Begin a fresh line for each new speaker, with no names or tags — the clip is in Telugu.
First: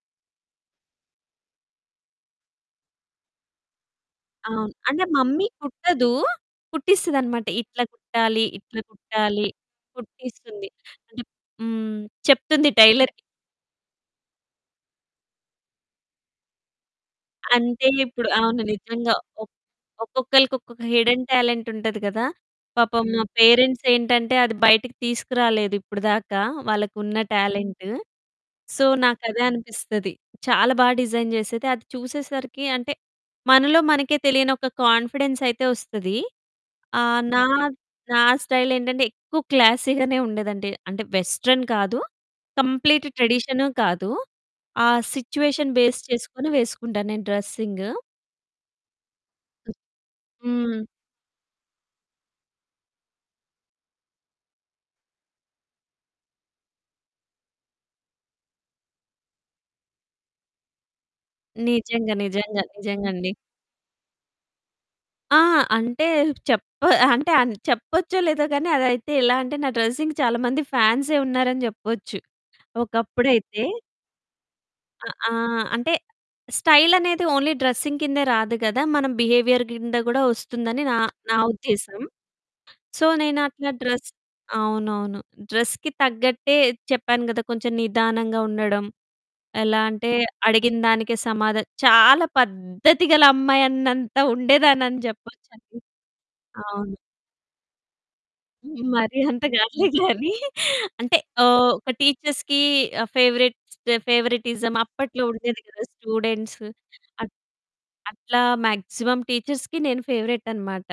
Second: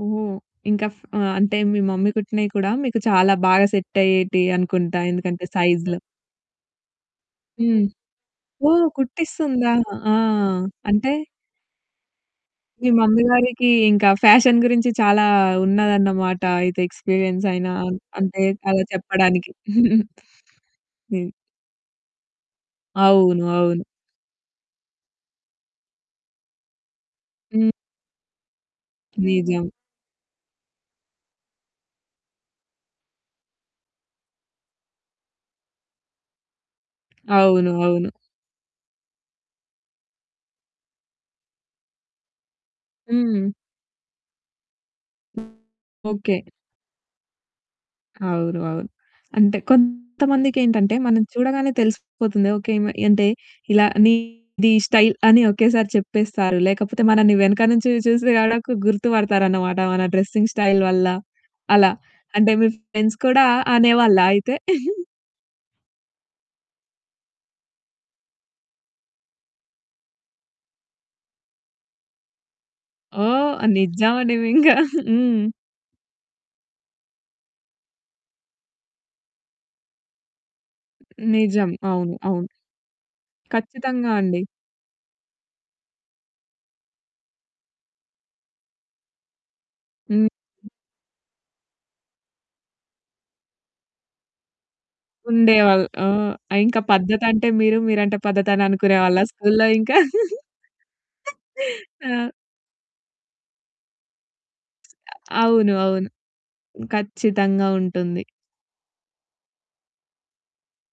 ఓహో! ఇంక ఫ్ ఆహ్, అంటే మీ మమ్మీ కుట్టినవి కూడా మీకు చాలా బాగా సెట్ అయ్యేటియి
అవును.
అనుకుంటా
అంటే
ఎందుకంటే
మమ్మీ
సైజు‌లు.
కుట్టదు, కుట్టిస్తది అన్నమాట ఇట్లా
హ్మ్.
కుట్టాలి, ఇట్లా
ఓహ్!
కుట్టాలి,
కుట్టిస్తుందా? ఆ!
కుట్టిస్తుంది
అంటే
అంటే హ్మ్. చెప్తుంది
మీ
టైలర్‌కి.
మమ్మీ గారికి ఇంక ఫ్యాషన్ గురించి చాలా ఉన్నదన్నమాట. అయితే ఎక్స్‌పిరియన్స్ అయినా,
అంటే ఇప్పుడు
అంటే
అవును
అలా
నిజంగా. ఒక
చెప్పడానికి.
ఒక్కొక్కళ్ళకి ఒక్కొక్క హిడెన్
హ్మ్.
టాలెంట్ ఉంటది కదా! పాపం మా
అవును, అవును.
పేరెంట్స్ ఏంటంటే, అది బయటికి తీసుకురాలేదు ఇప్పటిదాకా వాళ్ళకున్న
హ్మ్.
టాలెంటు. సో, నాకు అదే
నిజం.
అనిపిస్తది. చాలా బా డిజైన్ చేసేది, అది చూసేసరికి అంటే మనలో మనకే తెలియని ఒక కొ‌ఇన్ఫిడెన్స్ అయితే ఓస్తది. ఆహ్, నా
అవును అవును.
నా స్టైల్ ఏంటంటే, ఎక్కువ క్లాసీ గనే ఉండేదంటే అంటే వెస్టర్న్ కాదు, కంప్లీట్
హ్మ్.
ట్రెడిషను కాదు. ఆ
హ్మ్.
Situation base
okay.
చేసుకొని వేసుకుంటాను నేను డ్రెసింగు.
అవును అవును. అంటే
హ్మ్.
కొంతమందికేంటంటే మనం చూడగానే తెలిసిపోతుంది ఓకె ఈమె అంటే ఇలా నీది ఈ స్టైల్ అని ఒకేసారి చెప్పేస్తారు. లేకపోతే మనల్ని వెనక నుంచి చూసి గూడకు గుర్తుపడతారు అన్నమాట, మన డ్రెసింగ్ స్టైల్ వల్ల, అలా.
నిజంగా,
అంటే
నిజంగా,
మీ ఫ్రెండ్స్
నిజంగండి.
కూడా అనేవాళ్ళా అయితే?
ఆ! అంటే చెప్ప అంటే అని చెప్పొచ్చో లేదో కానీ అదైతే ఎలా అంటే నా డ్రెసింగ్‌కి చాలామంది ఫ్యాన్సే ఉన్నారని చెప్పొచ్చు. ఒకప్పుడైతే
ఓహ్! నిజమండి మి ఇంకా.
అ ఆ!
హ్మ్.
అంటే స్టైల్ అనేది ఓన్లీ డ్రెసింగ్ కిందే రాదు కదా! మనం బిహేవియర్ కింద కూడా వస్తుందని నా నా
నిజం.
ఉద్దేశం.
అవును అవును.
సో, నేనట్లా డ్రెస్
ఖచ్చితంగా అండి.
అవునవును. డ్రెస్‌కి తగ్గట్టే చెప్పాను కదా! కొంచెం నిదానంగా ఉండడం ఎలా అంటే
హ్మ్.
అడిగినదానికే సమాధ చాలా పద్ధతి గల అమ్మాయి అన్నంత ఉండేదాన్ని అని చెప్పొచ్చండి.
ఉండేవాళ్ళు. ఆ! ఇంక
అవును.
పద్ధతంటే మీరు, మీరంటే పద్ధతి అని అనుకునే
మరి
వాళ్ళ
అంత
స్కూల్‌లో
కాదులే
ఇంకా.
గాని. అంటే ఓహ్! ఒక
ఆ!
టీచర్స్‌కి ఫేవరేట్స్ ఫేవరిటిజం అప్పట్లో
అ
ఉండేది
అవును,
కదా!
అవును.
స్టూడెంట్సు. అట్
ఖచ్చితంగా ఉంటుంది.
అట్లా మాక్సిమం టీచర్స్‌కి నేను ఫేవరేట్ అనమాట.